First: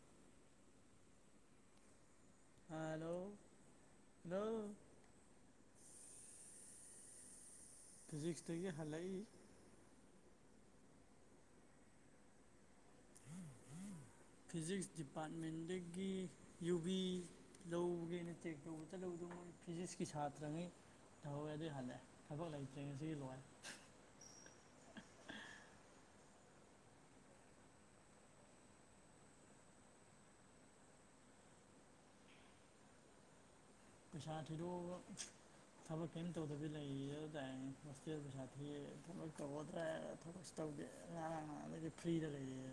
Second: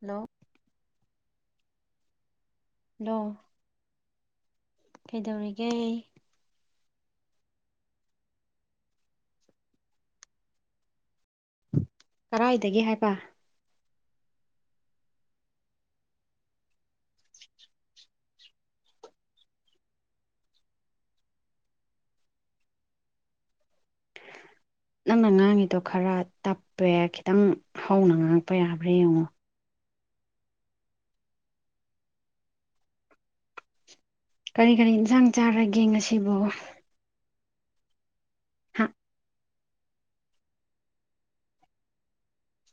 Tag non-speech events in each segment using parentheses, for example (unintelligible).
Hello hello hello ꯀꯩꯗꯧꯔꯤꯒꯦ ꯐꯤꯖꯤꯛꯁꯇꯒꯤ ꯍꯜꯂꯛꯏ ꯀꯔꯥꯏꯗꯒꯤ ꯍꯥꯏꯕ ꯐꯤꯖꯤꯛꯁ ꯗꯤꯄꯥꯔꯠꯃꯦꯟꯗꯒꯤ ꯌꯨꯕꯤ ꯂꯧꯒꯦꯅ ꯆꯦꯛ ꯇꯩꯕ ꯆꯠꯂꯨꯕꯗꯣ ꯃꯣꯏ ꯐꯤꯖꯤꯛꯁꯀꯤ ꯁꯥꯇ꯭ꯔꯉꯩ ꯊꯧꯋꯦ ꯑꯗꯨ ꯍꯜꯂꯛꯌꯦ ꯊꯕꯛ ꯂꯩꯇ꯭ꯔꯤꯉꯁꯤꯒꯤ ꯂꯣꯢꯔꯦ ꯅꯪꯅ ꯉꯥꯡꯉꯤꯗꯣ ꯈꯔ ꯇꯞꯄꯦ ꯈꯤꯇꯪ ꯍꯧꯅ ꯉꯥꯡꯉꯛꯄ ꯌꯥꯕ꯭ꯔꯥ ꯌꯦꯡꯉꯣ ꯄꯩꯁꯥ ꯀꯔꯤ ꯀꯔꯤ ꯊꯤꯗꯣꯛꯑꯒ ꯏꯟꯁꯥꯡ ꯆꯥꯔꯒꯦ ꯊꯕꯛ ꯀꯤꯝ ꯉꯁꯤꯕꯨ ꯇꯧꯗꯕꯤ ꯂꯩ ꯇꯥꯢꯌꯦ ꯍꯣꯢꯇꯦꯜ ꯄꯩꯁꯥ ꯊꯤꯔꯒ ꯊꯕꯛ ꯇꯧꯒꯗ꯭ꯔꯥ ꯊꯕꯛꯁꯨ ꯇꯧꯗꯦ ꯉꯥꯔꯥꯡ ꯅꯍꯥꯜꯗꯒꯤꯗꯤ ꯐ꯭ꯔꯤꯗ ꯂꯩꯔꯦ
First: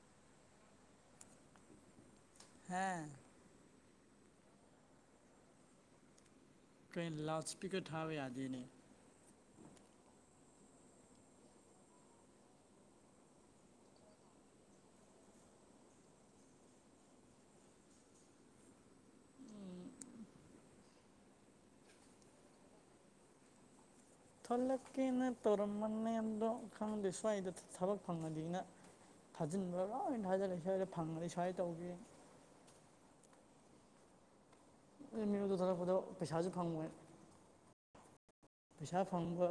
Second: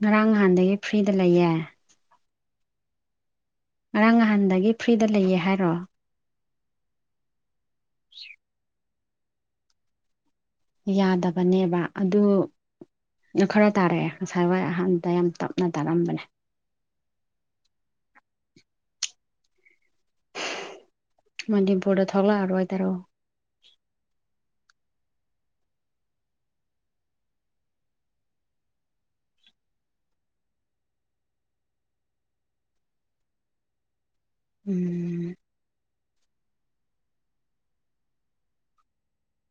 ꯉꯔꯥꯡ ꯅꯍꯥꯟꯗꯒꯤ ꯐ꯭ꯔꯤꯗ ꯂꯩꯌꯦ ꯍꯥ ꯉꯔꯥꯡ ꯅꯍꯥꯟꯗꯒꯤ ꯐ꯭ꯔꯤꯗ ꯂꯩꯌꯦ ꯍꯥꯏꯔꯣ ꯀꯩꯏꯣ ꯂꯥꯎꯠ ꯁ꯭ꯄꯤꯀꯔ ꯊꯥꯕ ꯌꯥꯗꯦꯅꯦ ꯌꯥꯗꯕꯅꯦꯕ ꯑꯗꯨ ꯈꯔ ꯇꯥꯔꯛꯑꯦ ꯉꯁꯥꯏ ꯋꯥꯏ ꯑꯍꯥꯟꯕꯗ ꯌꯥꯝ ꯇꯞꯅ ꯇꯥꯔꯝꯕꯅꯦ꯫ ꯃꯅꯤꯄꯨꯔꯗ ꯊꯣꯛꯂꯛ ꯑꯔꯣꯏꯗ꯭ꯔꯣ꯫ ꯊꯣꯛꯂꯛꯀꯦꯅ ꯇꯧꯔꯝꯕꯅꯦꯗꯣ ꯈꯪꯗꯦ ꯁ꯭ꯋꯥꯏꯗ ꯊꯕꯛ ꯐꯪꯉꯗꯤꯅ꯫ ꯊꯥꯖꯤꯟꯕ ꯂꯣꯏꯅ ꯊꯥꯖꯜꯂꯦ ꯁ꯭ꯋꯥꯏꯗ ꯐꯪꯉꯗꯤ ꯁ꯭ꯋꯥꯏꯗ ꯇꯧꯒꯦꯅ꯫ ꯎꯝ ꯑꯩ ꯌꯨꯗ ꯊꯣꯂꯛꯄꯗꯣ ꯄꯩꯁꯥꯁꯨ ꯐꯪꯉꯣꯏ꯫ ꯄꯩꯁꯥ ꯐꯪꯕ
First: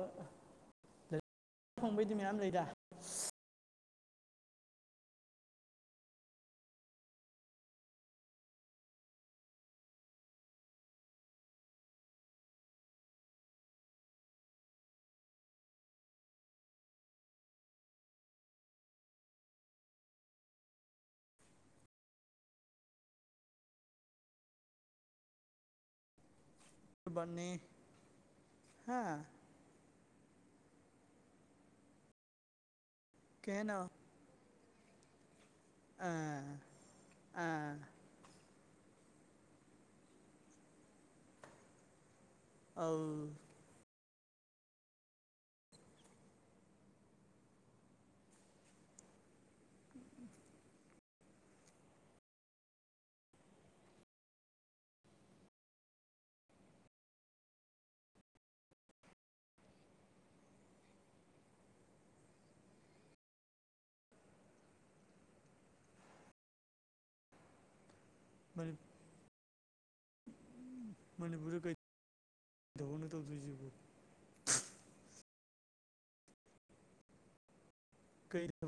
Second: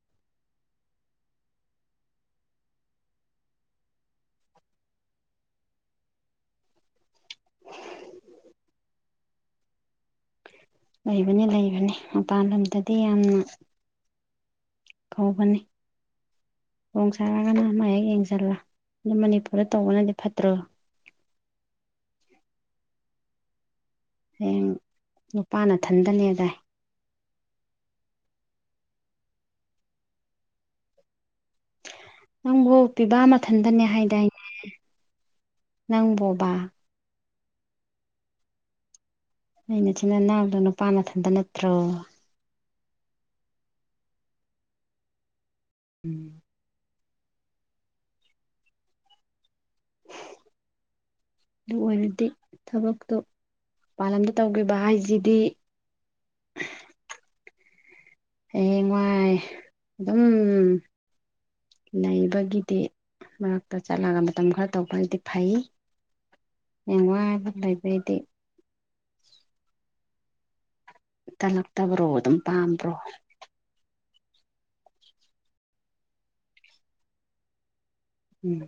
(unintelligible) ꯐꯪꯕꯩꯗꯤ ꯃꯌꯥꯝ ꯂꯩꯗ꯫ ꯂꯩꯕꯅꯤ ꯂꯩꯕꯅꯤ ꯃꯄꯥꯟ ꯂꯝꯗꯗꯤ ꯌꯥꯝꯅ꯫ ꯀꯧꯕꯅꯤ꯫ ꯈꯨꯗꯣꯡ ꯆꯥꯔꯒꯅ ꯑꯃ ꯍꯦꯛ ꯌꯦꯡꯁꯤꯜꯂꯣ ꯑꯗꯨ ꯃꯅꯤꯄꯨꯔꯗ ꯇꯧꯕꯅꯗꯤ ꯐꯠꯇ꯭ꯔꯣ꯫ ꯍꯌꯦꯡ ꯅꯨꯄꯥ ꯅꯊꯟꯗꯅꯦ ꯗꯥꯏ꯫ ꯕꯥꯅꯤ ꯍꯥ꯫ ꯅꯪꯕꯨ ꯄꯤꯕꯥ ꯀꯩ ꯍꯥꯏꯅꯣ ꯃꯊꯟꯇꯅꯦ ꯍꯥꯏꯗꯥꯏꯅꯦ꯫ ꯑꯥ ꯅꯪꯕꯣꯕꯥ ꯑꯥ ꯅꯣꯏ ꯅꯆꯤꯟ ꯅꯅꯥꯎꯗ ꯅꯨꯄꯥ ꯅꯊꯟꯇ ꯅꯠꯇ꯭ꯔꯣ꯫ ꯑꯧ꯫ ꯎꯝ꯫ ꯑꯗꯨ ꯑꯣꯏꯔꯗꯤ ꯊꯕꯛꯇꯣ ꯃꯄꯥꯟ ꯂꯝꯗ ꯇꯧꯈꯤꯕ ꯍꯥꯏꯁꯤꯗꯤ ꯍꯌꯦꯡꯋꯥꯏ ꯑꯗꯨꯝ ꯅꯩꯕꯒꯤꯗꯤ ꯃꯔꯛꯇ ꯆꯠꯂꯒ ꯃꯇꯝ ꯈꯔ ꯇꯧꯕꯒꯤꯗꯤ ꯐꯩ꯫ ꯍꯌꯦꯡꯋꯥꯏ ꯂꯩꯕꯩꯗꯤ꯫ ꯃꯅꯤ ꯃꯅꯤꯄꯨꯔꯗ ꯀꯩ ꯇꯜꯂꯛꯇꯕ꯭ꯔꯣ ꯑꯗꯨꯝ ꯄꯥꯝꯕ꯭ꯔꯣ꯫ (unintelligible) ꯀꯩ ꯎꯝ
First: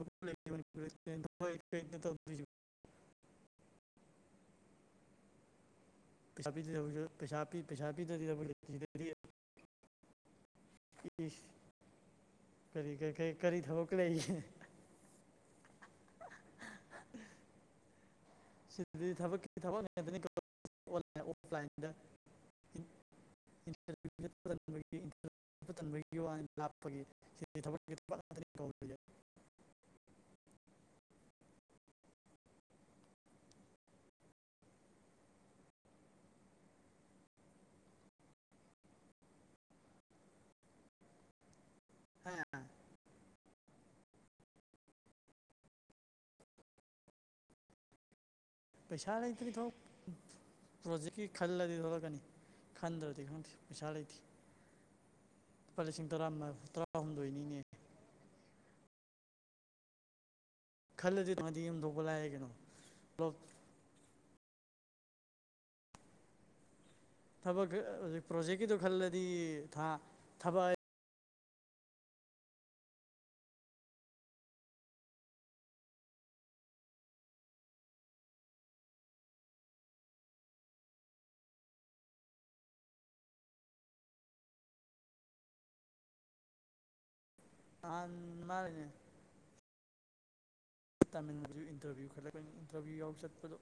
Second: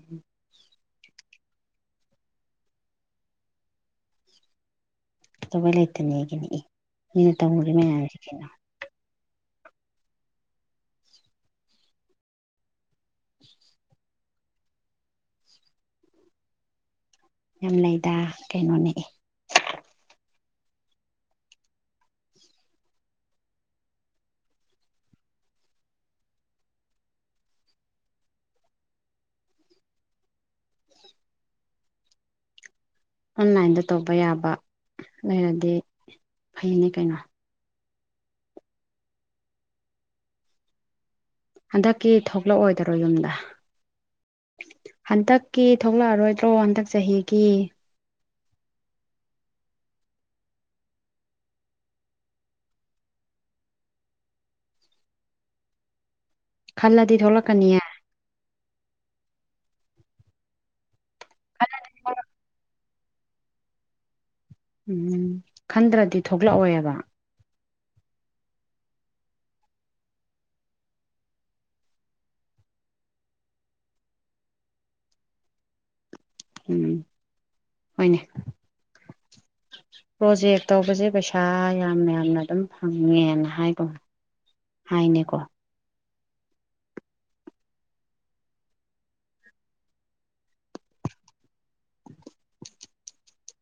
(unintelligible) ꯀꯩꯗꯧꯕꯩ ꯂꯩꯇꯅꯤ꯫ ꯄꯩꯁꯥꯄꯤꯗꯨ ꯊꯕꯛꯁꯨ ꯄꯩꯁꯥ ꯄꯩꯁꯥꯄꯤꯗꯗꯤ ꯀꯩꯅꯣ (unintelligible) ꯏꯁ ꯀꯔꯤ ꯀꯔꯤ ꯊꯕꯛ ꯂꯩꯒꯦ꯫ ꯌꯥꯝ ꯂꯩꯗ꯫ ꯀꯩꯅꯣꯅꯦ ꯑꯦ ꯁꯤꯗꯗꯤ ꯊꯕꯛꯀꯤ ꯊꯕꯛ ꯉꯥꯛꯇꯅꯤ (unintelligible) ꯑꯣꯟꯂꯥꯏꯟ ꯑꯣꯐꯂꯥꯏꯟꯗ (unintelligible) ꯆꯠꯄ ꯇꯟꯕꯒꯤ ꯋꯥꯅꯤ ꯂꯥꯞꯄꯒꯤ ꯁꯤꯗꯗꯤ ꯊꯕꯛꯀꯤ ꯊꯕꯛ ꯉꯥꯛꯇꯅꯤ ꯀꯧꯔꯤꯁꯦ꯫ ꯑꯣꯟꯂꯥꯏꯟꯗ ꯇꯧꯕ ꯌꯥꯕ ꯂꯩꯔꯗꯤ ꯐꯩꯅꯦ ꯀꯩꯅꯣ꯫ ꯍꯟꯗꯛꯀꯤ ꯍꯥ ꯊꯣꯛꯂꯛ ꯑꯣꯏꯗ꯭ꯔꯣ ꯌꯨꯝꯗ꯫ ꯍꯟꯗꯛꯀꯤ ꯊꯣꯛꯂꯛ ꯑꯔꯣꯏꯗ꯭ꯔꯣ ꯍꯟꯗꯛ ꯆꯍꯤꯒꯤ꯫ ꯄꯩꯁꯥ ꯂꯩꯇ꯭ꯔꯤ ꯊꯣꯛ ꯄ꯭ꯔꯣꯖꯦꯛꯀꯤ ꯈꯜꯂꯗꯤ ꯊꯣꯛꯂꯛꯀꯅꯤ ꯈꯟꯗ꯭ꯔꯗꯤ ꯈꯪꯗꯦ ꯄꯩꯁꯥ ꯂꯩꯇꯦ꯫ ꯂꯨꯄꯥ ꯂꯤꯁꯤꯡ ꯇꯔꯥ ꯃ ꯇꯔꯥ ꯈꯜꯂꯗꯤ ꯍꯨꯝꯗꯣꯏꯅꯤꯅꯦ꯫ ꯊꯣꯛꯂꯛꯀꯅꯤꯌꯦ ꯈꯜꯂꯗꯤ (inaudible) ꯌꯨꯝ ꯊꯣꯛꯄ ꯂꯥꯏ ꯀꯩꯅꯣ (unintelligible) ꯎꯝ ꯈꯟꯗ꯭ꯔꯗꯤ ꯊꯣꯛꯂꯛꯑꯣꯏꯕ꯫ ꯊꯕꯛ ꯍꯧꯖꯤꯛ ꯄ꯭ꯔꯣꯖꯦꯛꯀꯤꯗꯣ ꯈꯜꯂꯗꯤ ꯊꯥ ꯊꯕꯛ ꯎꯝ ꯍꯣꯏꯅꯦ꯫ ꯄ꯭ꯔꯣꯖꯦꯛ ꯇꯧꯕꯁꯦ ꯄꯩꯁꯥ ꯌꯥꯝꯅ ꯌꯥꯝꯅ ꯑꯗꯨꯝ ꯐꯪꯉꯦꯅ ꯍꯥꯏꯒꯨꯝ ꯍꯥꯏꯅꯦꯀꯣ꯫ ꯅꯥꯍꯥꯟ ꯃꯥꯂꯤꯅꯦ ꯇꯥꯃꯤꯜꯁꯨ ꯏꯟꯇꯔꯚ꯭ꯌꯨ ꯈꯜꯂꯛꯄꯅꯤ ꯏꯟꯇꯔꯚ꯭ꯌꯨ ꯌꯥꯎ ꯆꯠꯄꯗꯣ꯫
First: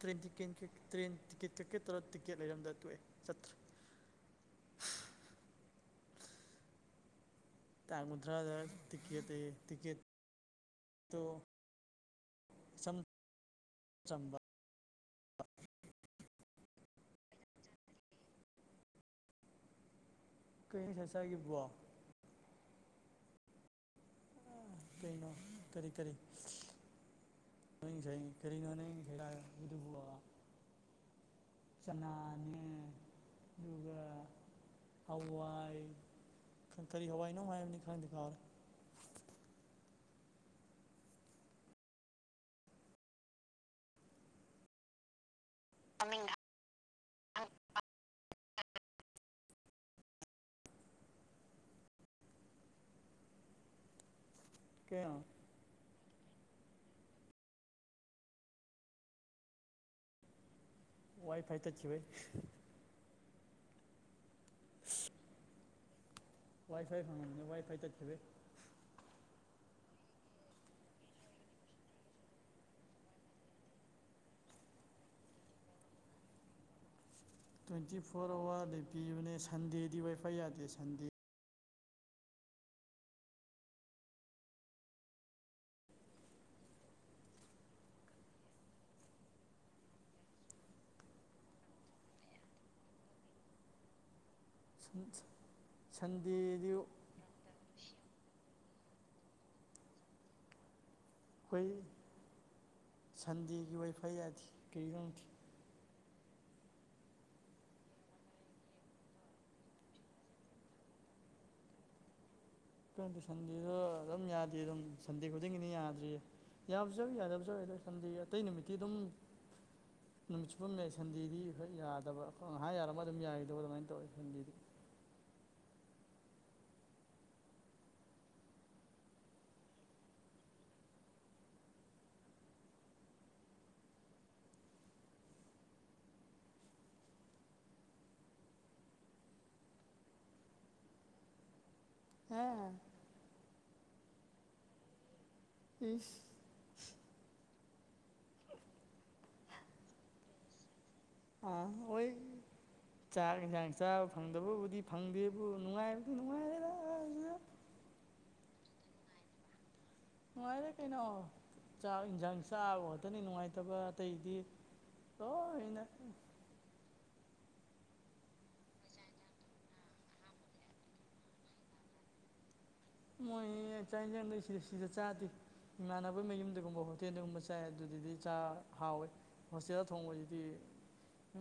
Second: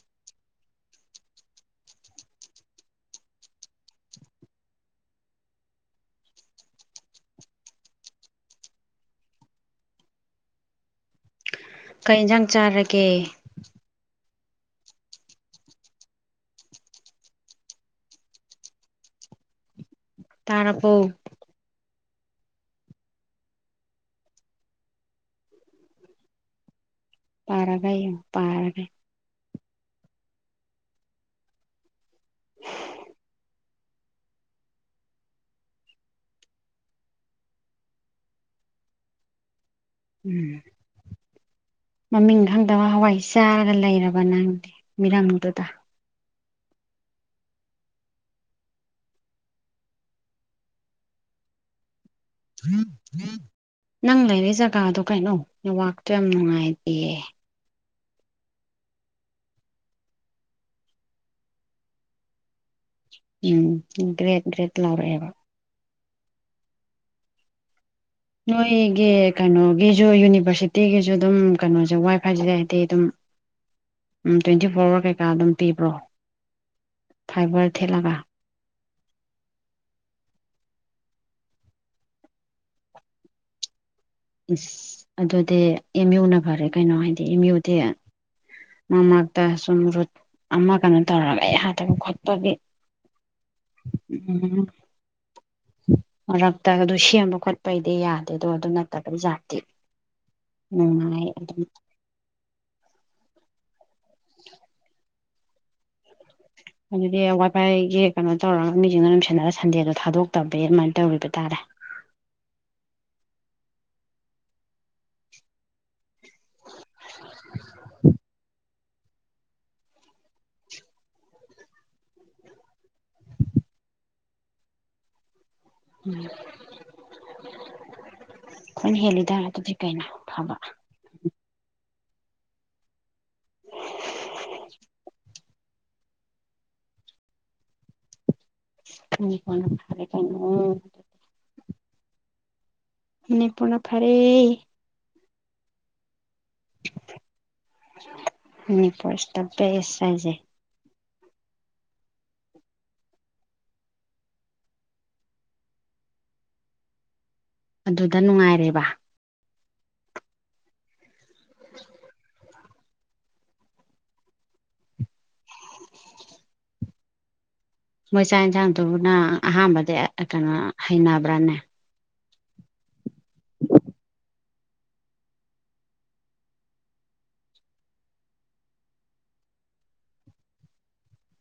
ꯇ꯭ꯔꯦꯟ ꯇꯤꯀꯦꯟ ꯀꯛ ꯇ꯭ꯔꯦꯟ ꯇꯤꯀꯦꯠ ꯀꯛꯀꯦ ꯇꯧꯔ ꯇꯤꯛꯀꯦꯠ ꯂꯩꯔꯝꯗ ꯇꯣꯛꯑꯦ ꯆꯠꯇ꯭ꯔꯦ꯫ ꯇꯥꯡ ꯀꯨꯊ꯭ꯔꯥꯗ ꯇꯤꯀꯦꯠ ꯑ ꯌꯦ ꯇꯤꯀꯦꯠꯇꯣ ꯀꯩ ꯌꯦꯟꯖꯥꯡ ꯆꯥꯔꯒꯦ꯫ ꯑꯆꯥꯝꯕ꯫ ꯀꯩꯅꯣ ꯇꯥꯔꯕꯣ ꯑꯩꯅ ꯉꯁꯥꯢ ꯆꯥꯈꯤꯕꯗꯨꯕꯣ ꯀꯔꯤꯅꯣ ꯀꯔꯤ ꯀꯔꯤ ꯄꯥꯔꯒ ꯌꯦꯡꯉꯨ (unintelligible) ꯀꯔꯤꯅꯣ ꯄꯥꯔꯒ ꯈꯦꯥ (unintelligible) ꯑꯣꯏꯗꯨꯕ ꯆꯅꯥꯅꯦ ꯑꯗꯨꯒ ꯍꯋꯥꯏ ꯈꯪ ꯀꯔꯤ ꯍꯋꯥꯏ ꯅꯣ ꯃꯥ ꯍꯥꯏꯕꯅꯤ ꯈꯪꯗꯦ ꯈꯥꯎꯔꯦ ꯎꯝ ꯃꯃꯤꯡ ꯈꯪꯗꯕ ꯍꯋꯥꯏ ꯆꯥꯔꯒ ꯂꯩꯔꯕ ꯅꯪꯗꯤ ꯃꯤꯔꯝꯗꯨꯗ ꯃꯃꯤꯡ ꯅꯪ ꯂꯩꯔꯤ ꯖꯒꯥꯗꯣ ꯀꯩꯅꯣ ꯅꯦꯠꯋꯥꯛꯇꯨ ꯌꯥꯝ ꯅꯨꯡꯉꯥꯏꯇꯦꯌꯦ ꯋꯥꯏ ꯐꯥꯏ ꯇꯠꯈꯤꯕꯩ ꯎꯝ ꯒ꯭ꯔꯦꯠ ꯒ꯭ꯔꯦꯠ ꯂꯥꯎꯔꯛꯑꯦꯕ ꯋꯥꯏ ꯐꯥꯏ ꯐꯪꯉꯕꯗꯩ ꯋꯥꯏ ꯐꯥꯏ ꯇꯠꯈꯤꯕꯩ ꯅꯣꯏꯒꯤ ꯀꯩꯅꯣꯒꯤꯁꯨ ꯌꯨꯅꯤꯚꯔꯁꯤꯇꯤꯒꯤꯁꯨ ꯑꯗꯨꯝ ꯀꯩꯅꯣꯁꯦ ꯋꯥꯏ ꯐꯥꯏꯁꯤꯗ ꯍꯥꯏꯗꯤ ꯑꯗꯨꯝ ꯎꯝ ꯇ꯭ꯋꯦꯟꯇꯤ ꯐꯣꯔ ꯑꯋꯥꯔ ꯀꯩꯀꯥ ꯑꯗꯨꯝ ꯄꯤꯕ꯭ꯔꯣ ꯐꯥꯏꯕꯔ ꯇ꯭ꯋꯦꯟꯇꯤ ꯊꯦꯠꯂꯒ ꯐꯣꯔ ꯑꯋꯥꯔꯗ ꯄꯤꯕꯅꯦ ꯁꯟꯗꯦꯗꯤ ꯋꯥꯏꯐꯥꯏ ꯌꯥꯗꯦ ꯁꯟꯗꯦ ꯏꯁꯁ ꯑꯗꯨꯗꯤ ꯑꯦꯝ ꯌꯨꯅ ꯐꯔꯦ ꯀꯩꯅꯣ ꯍꯥꯏꯗꯤ ꯑꯦꯝ ꯌꯨꯗꯤ ꯃꯔꯛ ꯃꯔꯛꯇ ꯁꯨꯝ ꯔꯨꯠ ꯑꯃ ꯀꯩꯅꯣ ꯇꯧꯔꯒ ꯑꯩ ꯌꯥꯗꯕ ꯈꯣꯠꯄꯒꯤ ꯎꯝ ꯁꯟꯗꯦꯗꯤ ꯃꯔꯛꯇ ꯑꯗꯨ ꯑꯩꯈꯣꯏ ꯁꯦꯝꯕ ꯈꯣꯠꯄꯒꯤ ꯄꯩꯗꯤ ꯌꯥꯗꯦꯗꯣ ꯑꯗꯨ ꯅꯠꯇꯕꯩ ꯖꯥꯇꯤ ꯅꯨꯡꯉꯥꯏ ꯑꯗꯨꯝ ꯑꯩꯈꯣꯏ ꯁꯟꯗꯦꯒꯤ ꯋꯥꯏꯐ ꯌꯥꯗꯦ ꯀꯔꯤꯒꯤꯅꯣ ꯈꯪꯗꯦ ꯑꯗꯨꯗꯤ ꯋꯥꯏꯐꯥꯏꯒꯤ ꯀꯩꯅꯣ ꯇꯧꯔꯒ ꯃꯤꯁꯤꯡꯅ ꯅꯨꯡꯁꯤꯅꯔꯒ ꯁꯟꯗꯦꯗꯣ ꯊꯥꯗꯣꯛꯇꯕꯒꯤ ꯑꯗꯨꯃꯥꯏꯅ ꯇꯧꯔꯤꯕ ꯇꯥꯔꯦ ꯈꯪꯗꯦ ꯁꯟꯗꯦꯗꯣ ꯑꯗꯨꯝ ꯌꯥꯗꯦ ꯑꯗꯨꯝ ꯁꯟꯗꯦ ꯈꯨꯗꯤꯡꯒꯤꯅꯤ ꯌꯥꯗ꯭ꯔꯤꯁꯦ ꯌꯥꯕꯁꯨ ꯌꯥꯎꯋꯤ ꯌꯥꯗꯕꯁꯨ ꯌꯥꯎꯋꯤ ꯑꯗ ꯁꯥꯟꯗꯦ ꯑꯇꯩ ꯅꯨꯃꯤꯠꯇꯤ ꯑꯗꯨꯝ ꯅꯨꯃꯤꯠ ꯆꯨꯞꯄ ꯑꯃ ꯁꯟꯗꯦꯗꯤ ꯍꯣꯏ ꯌꯥꯗꯕ ꯉꯥꯛ ꯌꯥꯔꯝꯃꯒ ꯑꯗꯨꯝ ꯌꯥꯈꯤꯗꯕ ꯑꯗꯨꯃꯥꯏꯅ ꯇꯧꯋꯦ ꯁꯟꯗꯦꯗꯤ ꯎꯝ ꯑꯩꯈꯣꯏꯅ ꯍꯦꯜꯂꯤꯗ ꯑꯗꯨꯗꯤ ꯀꯩꯅꯣ ꯐꯕ ꯎ (unintelligible) ꯍ ꯐꯔꯦ ꯀꯩꯅꯣ ꯍꯥꯥ ꯃꯅꯤꯄꯨꯔꯅ ꯐꯔꯦ ꯢꯁ ꯃꯅꯤꯄꯨꯔ ꯇꯥꯞꯄꯦꯁ ꯍꯥꯢꯁꯦ ꯑꯥ ꯍꯣꯢ ꯆꯥꯛ ꯌꯦꯟꯁꯥꯡ ꯆꯥꯕ ꯐꯪꯗꯕꯕꯨꯗꯤ ꯐꯪꯗꯦꯕꯨ ꯅꯨꯡꯉꯥꯏꯕꯗꯤ ꯅꯨꯡꯉꯥꯏꯔꯦꯗ ꯑꯗꯨꯗ ꯅꯨꯡꯉꯥꯏꯔꯦꯕ ꯅꯨꯡꯉꯥꯏꯔꯦ ꯀꯩꯅꯣ ꯆꯥꯛ ꯏꯟꯁꯥꯡ ꯆꯥꯕ ꯈꯛꯇꯅꯤ ꯅꯨꯡꯉꯥꯏꯇꯕ ꯑꯇꯩꯗꯤ ꯇꯣꯢꯅ ꯃꯣꯏ ꯆꯥꯛ ꯏꯟꯁꯥꯡꯗꯨꯅ ꯑꯍꯥꯟꯕꯗꯤ ꯀꯩꯅꯣ ꯍꯩꯅꯕ꯭ꯔꯥꯅꯦ ꯃꯣꯏ ꯆꯥꯛ ꯌꯦꯟꯁꯥꯡꯗꯣ ꯁꯤꯗ ꯁꯤꯗ ꯆꯥꯗꯦ ꯏꯃꯥꯟꯅꯕ ꯃꯌꯨꯝꯗꯒꯨꯝꯕ ꯍꯣꯇꯦꯜꯗꯒꯨꯝꯕ ꯆꯥꯏ ꯑꯗꯨꯗꯗꯤ ꯆꯥꯛ ꯍꯥꯎꯋꯦ ꯍꯣꯁꯇꯦꯜ ꯊꯣꯡꯕꯁꯤꯗꯤ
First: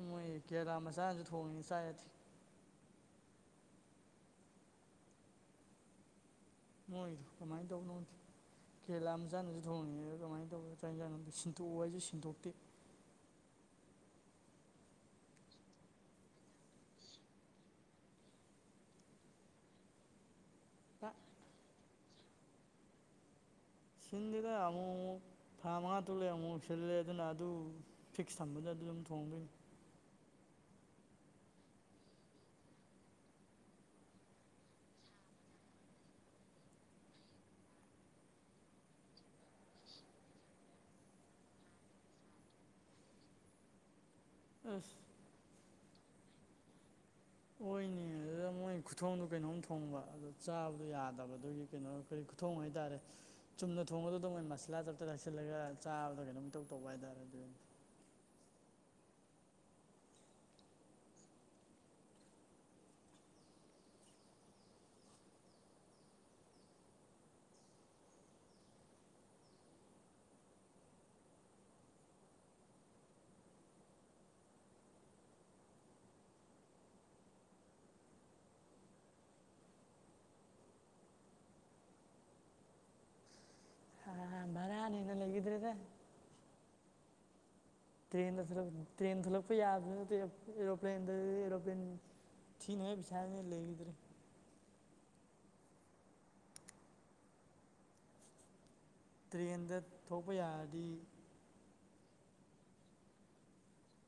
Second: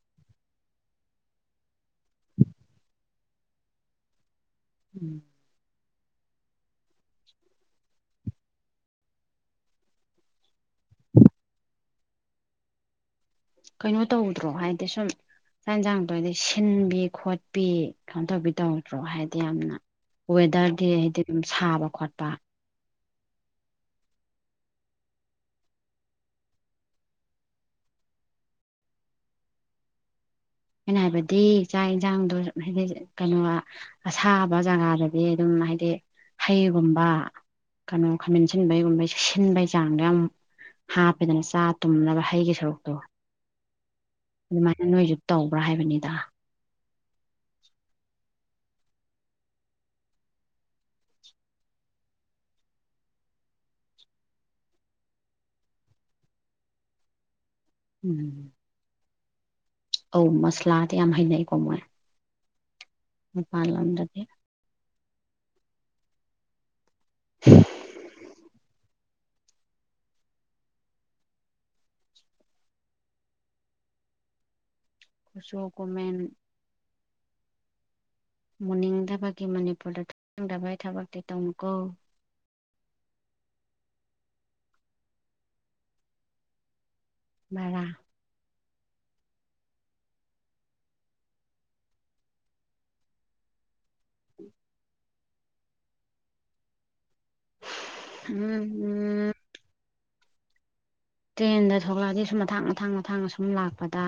ꯃꯣꯏ ꯀꯦꯔꯥ ꯃꯆꯥꯅꯁꯨ ꯊꯣꯡꯉꯤ ꯆꯥ ꯌꯥꯗꯦ ꯎꯝ ꯃꯣꯏꯗꯨ ꯀꯃꯥꯏꯅ ꯇꯧꯕꯅꯣ ꯈꯪꯗꯦ ꯀꯦꯔꯦꯂꯥ ꯃꯆꯥꯅꯁꯨ ꯊꯣꯡꯉꯤꯅꯦ ꯑꯦ ꯗꯨ ꯀꯃꯥꯏꯅ ꯇꯧꯕ ꯆꯛ ꯑꯟꯖꯡꯅꯣ ꯁꯤꯟꯇꯣꯛꯑꯣ ꯍꯥꯏꯁꯨ ꯁꯤꯟꯗꯣꯛꯇꯦ ꯀꯩꯅꯣ ꯇꯧꯗ꯭ꯔꯣ ꯍꯥꯏꯗꯤ ꯁꯨꯝ ꯆꯥꯛ ꯌꯦꯟꯁꯥꯡꯗꯣꯏꯗꯤ ꯁꯤꯟꯕꯤ ꯈꯣꯠꯄꯤ ꯀꯩꯅꯣ ꯇꯧꯕꯤ ꯇꯧꯗ꯭ꯔꯣ ꯍꯥꯏꯗꯤ ꯌꯥꯝꯅ ꯋꯦꯗꯔꯗꯤ ꯍꯥꯏꯗꯤ ꯗꯨꯝ ꯁꯥꯕ ꯈꯣꯠꯄ ꯁꯤꯟꯗꯦꯗꯥ ꯑꯃꯨꯛ ꯃꯨꯛ ꯊꯥ ꯃꯉꯥ ꯇꯨꯔꯨꯛ ꯂꯩꯔ ꯑꯃꯨ ꯃꯨꯛ ꯁꯤꯜꯂꯦ ꯑꯗꯨꯅ ꯑꯗꯨ ꯐꯤꯛꯁ ꯊꯝꯕꯗ ꯑꯗꯨ ꯗꯨꯝ ꯊꯣꯡꯗꯣꯏꯅꯤ ꯑꯩꯅ ꯍꯥꯏꯕꯗꯤ ꯆꯥꯛ ꯌꯦꯟꯁꯥꯡꯗꯣ ꯍꯥꯏꯗꯤ (unintelligible) ꯀꯩꯅꯣꯋꯥ ꯑꯁꯥꯕ ꯖꯒꯥꯗꯗꯤ ꯑꯗꯨꯝ ꯍꯥꯏꯗꯤ ꯍꯩꯒꯨꯝꯕ ꯀꯩꯅꯣ ꯈꯥꯃꯦꯟꯁꯤꯟꯕꯩꯒꯨꯝꯕꯩ ꯁꯤꯟꯕꯩ ꯆꯥꯡꯗ ꯌꯥꯝ ꯍꯥꯞꯄꯦꯗꯅ ꯆꯥ ꯇꯨꯝꯅꯕ ꯍꯩꯒꯤ ꯁꯔꯨꯛꯇꯣ ꯑꯗꯨꯃꯥꯏꯅ ꯑꯁ ꯅꯣꯏꯁꯨ ꯇꯧꯕ꯭ꯔꯥ ꯍꯥꯏꯕꯅꯦꯗ ꯍꯣꯏꯅꯦ ꯑꯗꯨꯗ ꯃꯣꯏ ꯈꯨꯊꯣꯡꯗꯣ ꯀꯩꯅꯣꯝ ꯊꯣꯡꯕ ꯑꯗꯨ ꯆꯥꯕꯗꯣ ꯌꯥꯗꯕ ꯑꯗꯨꯒꯤ ꯀꯩꯅꯣ ꯀꯔꯤ ꯈꯨ ꯊꯣꯡ ꯍꯣꯏꯇꯥꯔꯦ ꯆꯨꯝꯅ ꯊꯣꯡꯕꯗꯣ ꯗꯨꯝꯑꯣꯏ ꯃꯁꯂꯥ ꯇꯞꯇ ꯇꯛꯁꯤꯜꯂꯒ ꯆꯥꯕꯗ ꯀꯩꯅꯣꯝ ꯏꯇꯧ ꯇꯧꯕ ꯍꯥꯏꯇꯥꯔꯦ ꯑꯗꯨ ꯎꯝ ꯑꯧ ꯃꯁꯂꯥꯗꯤ ꯌꯥꯝ ꯍꯩꯅꯩꯀꯣ ꯃꯣꯏ ꯃꯄꯥꯟ ꯂꯝꯗꯗꯤ (unintelligible) ꯈꯨꯨꯆꯨ ꯀꯨꯃꯦꯟ ꯃꯨꯅꯤꯡꯗꯕꯒꯤ ꯃꯅꯤꯄꯨꯔꯗ ꯊꯣꯛꯅꯤꯡꯗꯕꯩ ꯊꯕꯛꯇꯤ ꯇꯧꯅꯨꯀꯣ (unintelligible) ꯕꯔꯅꯤ (unintelligible) ꯪꯂꯩꯒꯤꯗ꯭ꯔꯦꯗ ꯕꯥꯔꯥ ꯇ꯭ꯔꯦꯟꯗ ꯊꯣꯂꯛ ꯇ꯭ꯔꯦꯟ ꯊꯣꯛꯂꯛꯄ ꯌꯥꯕꯁꯨ ꯅꯠꯇꯦ (unintelligible) ꯑꯦꯔꯣꯄ꯭ꯂꯦꯟꯗ ꯑꯦꯔꯣꯄ꯭ꯂꯦꯟ ꯊꯤꯅꯤꯉꯥꯏ ꯄꯩꯁꯥꯁꯤꯅ ꯂꯩꯈꯤꯗ꯭ꯔꯦ ꯎꯝ ꯎꯝ ꯇ꯭ꯔꯦꯟꯗ ꯊꯣꯛꯄ ꯌꯥꯔꯗꯤ ꯇ꯭ꯔꯦꯟꯗ ꯊꯣꯛꯂꯛꯑꯗꯤ ꯁꯨꯝ ꯃꯊꯥꯡ ꯃꯊꯥꯡ ꯃꯊꯥꯡ ꯁꯨꯝ ꯂꯥꯛꯄꯗ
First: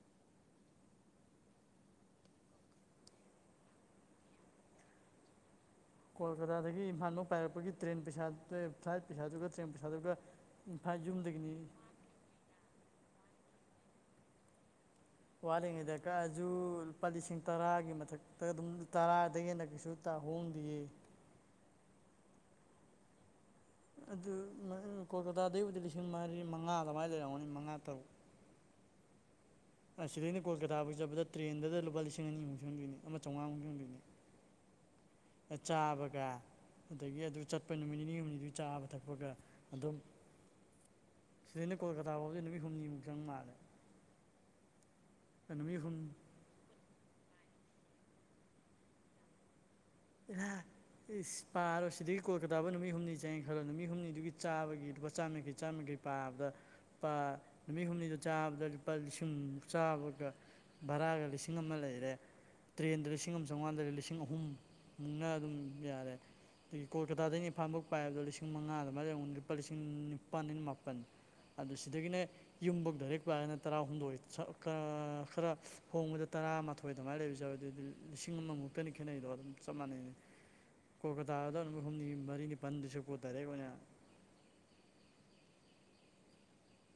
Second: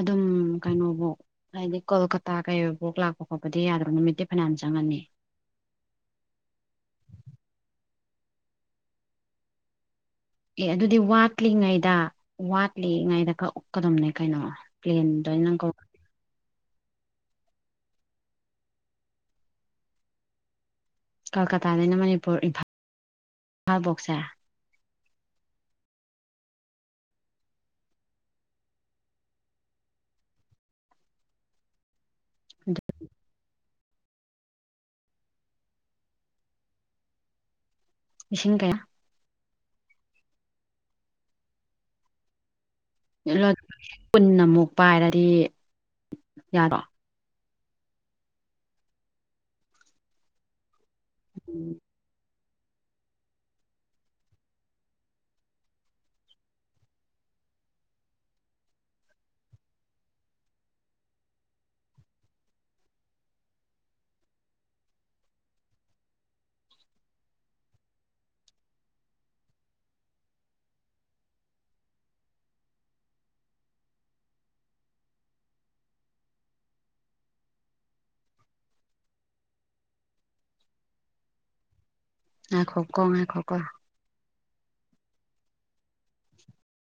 ꯑꯗꯨꯝ ꯀꯩꯅꯣꯕꯧ ꯍꯥꯏꯗꯤ ꯀꯣꯜꯀꯇꯥ ꯀꯩ (unintelligible) ꯂꯥꯛꯄ ꯈꯣꯠꯄꯗꯤ ꯌꯥꯗꯕ ꯅꯨꯃꯤꯠꯇꯤ ꯐꯅꯥꯟ ꯆꯪꯉꯅꯤ ꯀꯣꯜꯀꯇꯥꯗꯒꯤ ꯏꯝꯐꯥꯜꯂꯣꯝ ꯄꯥꯏꯔꯛꯄꯒꯤ ꯇ꯭ꯔꯦꯟ ꯄꯩꯁꯥꯗꯩ ꯐ꯭ꯂꯥꯏꯠ ꯄꯩꯁꯥꯗꯨꯒ ꯇ꯭ꯔꯦꯟ ꯄꯩꯁꯥꯗꯨꯒ ꯑꯦ ꯑꯗꯨꯗꯤ ꯏꯝꯐꯥꯜ ꯌꯨꯝꯗꯒꯤꯅꯤ ꯋꯥꯠꯂꯤꯉꯩꯗ ꯋꯥꯠꯂꯤꯉꯩꯗ ꯀꯛ ꯎꯞꯀꯗꯝꯅꯦ ꯀꯩꯅꯣ ꯄ꯭ꯂꯦꯟ ꯋꯠꯂꯤꯉꯩꯗ ꯀꯛꯑꯥꯖꯨ ꯂꯨꯄꯥ ꯂꯤꯁꯤꯡ ꯇꯔꯥꯒꯤ ꯃꯊꯛꯇ ꯑꯗꯨꯝ ꯇꯔꯥꯗꯩ ꯍꯦꯟꯅ ꯀꯩꯁꯨ ꯇꯥ ꯍꯣꯡꯗꯦꯌꯦ ꯀꯜꯀꯇꯥꯗꯩꯅ ꯃꯅꯤꯄꯨꯔ ꯏꯟꯐꯜ ꯑꯗꯨ (unintelligible) ꯀꯣꯜꯀꯇꯥꯗꯩꯕꯨꯗꯤ ꯂꯤꯁꯤꯡ ꯃꯔꯤ ꯃꯉꯥ ꯑꯗꯨꯃꯥꯏꯅ ꯂꯩꯔꯝꯃꯅꯤ ꯃꯉꯥ ꯇꯔꯨꯛ ꯑꯁꯤꯗꯩꯅ ꯀꯣꯜꯀꯇꯥꯐꯥꯎ ꯆꯠꯕꯗ ꯇ꯭ꯔꯦꯟꯗꯨꯗ ꯂꯨꯄꯥ ꯂꯤꯁꯤꯡ ꯑꯅꯤꯃꯨꯛ ꯑꯗꯨ ꯆꯪꯗꯣꯏꯅꯦ ꯑꯃ ꯆꯥꯝꯉꯥꯃꯨꯛ ꯆꯪꯗꯣꯏꯅꯦ ꯑꯥ ꯆꯥꯕꯒ ꯑꯗꯩꯒꯤ ꯑꯗꯨ ꯆꯠꯄ ꯅꯨꯃꯤꯠ ꯅꯤꯅꯤ ꯃꯤ ꯍꯨꯝꯅꯤꯗꯨ ꯂꯤꯁꯤꯡ ꯀꯌꯥ ꯆꯥꯕ ꯊꯛꯄꯒ ꯑꯗꯨꯝ ꯁꯤꯗꯩꯅ ꯀꯣꯜꯀꯇꯥꯐꯥꯎꯁꯦ ꯅꯨꯃꯤꯠ ꯍꯨꯝꯅꯤꯃꯨꯛ ꯆꯪ ꯃꯥꯜꯂꯦ (unintelligible) ꯄꯨꯟꯅꯃꯨꯛ ꯄꯥꯏꯔꯗꯤ ꯅꯨꯃꯤꯠ ꯍꯨꯝꯅꯤ ꯌꯥꯔꯣ (unintelligible) ꯏꯁ ꯄꯥꯔꯣ ꯁꯤꯗꯤꯛ ꯀꯣꯜꯀꯇꯥꯕꯧ ꯅꯨꯃꯤꯠ ꯍꯨꯝꯅꯤ ꯆꯪꯉꯦ ꯈꯟꯂꯣꯅꯦ ꯅꯨꯃꯤꯠ ꯍꯨꯝꯅꯤꯗꯨꯒꯤ ꯆꯥꯕꯒꯤ ꯂꯨꯄꯥ ꯆꯥꯝꯃ ꯌꯦꯡꯈꯩ ꯆꯥꯝꯃ ꯌꯦꯡꯈꯩ ꯄꯥꯕꯗ ꯄꯥ ꯅꯨꯃꯤꯠ ꯍꯨꯝꯅꯤꯗꯨ ꯆꯥꯕꯗ ꯂꯨꯄꯥ ꯂꯤꯁꯤꯡꯃꯨꯛ ꯆꯥꯕꯒ ꯕꯥꯔꯥꯒ ꯂꯤꯁꯤꯡ ꯑꯃ ꯂꯩꯔꯦ ꯇ꯭ꯔꯦꯟꯗ ꯂꯤꯁꯤꯡ ꯑꯝ ꯆꯥꯝꯉꯥ ꯂꯩꯔꯦ ꯂꯤꯁꯤꯡ ꯑꯍꯨꯝ ꯃꯨꯛꯅ ꯑꯗꯨꯝ ꯌꯥꯔꯦ ꯑꯗꯒꯤ ꯀꯣꯜꯀꯇꯥꯗꯩꯅ ꯏꯝꯐꯥꯜꯐꯣꯛ ꯄꯥꯏꯕꯗ ꯂꯤꯁꯤꯡ ꯃꯉꯥ ꯑꯗꯨꯃꯥꯏ ꯂꯩꯔꯝꯒ ꯂꯨꯄꯥ ꯂꯤꯁꯤꯡ ꯅꯤꯄꯥꯥꯟꯗꯩꯅ ꯃꯥꯄꯟ ꯑꯗꯨ ꯁꯤꯗꯒꯤꯅꯦ ꯌꯨꯝꯐꯧ ꯗꯥꯏꯔꯦꯛ ꯄꯥꯏꯔꯅ ꯇꯔꯥ ꯍꯨꯝꯗꯣꯏ (unintelligible) ꯈꯥꯔꯥ ꯈꯔ ꯍꯣꯡꯕꯗ ꯇꯔꯥꯃꯊꯣꯏ ꯈꯣꯏ ꯑꯗꯨꯃꯥꯏꯅ ꯂꯩꯕꯁꯨ ꯌꯥꯎꯏ ꯑꯗꯨꯗꯤ ꯂꯤꯁꯤꯡ ꯑꯃꯃꯨꯛꯇꯅꯤ ꯈꯦꯠꯅꯩꯗꯣ ꯑꯗꯨꯝ ꯆꯞ ꯃꯥꯟꯅꯩꯌꯦ ꯀꯣꯜꯀꯇꯥꯗ ꯅꯨꯃꯤꯠ ꯍꯨꯝꯅꯤ ꯃꯔꯤꯅꯤ ꯄꯥꯟꯗꯣꯏ ꯉꯥꯏꯈꯣꯀꯣ ꯁꯔꯨꯛꯄꯨ ꯗꯥꯏꯔꯦꯛ ꯉꯥꯏꯈꯣꯀꯣ ꯑꯣꯏꯅ (inaudible)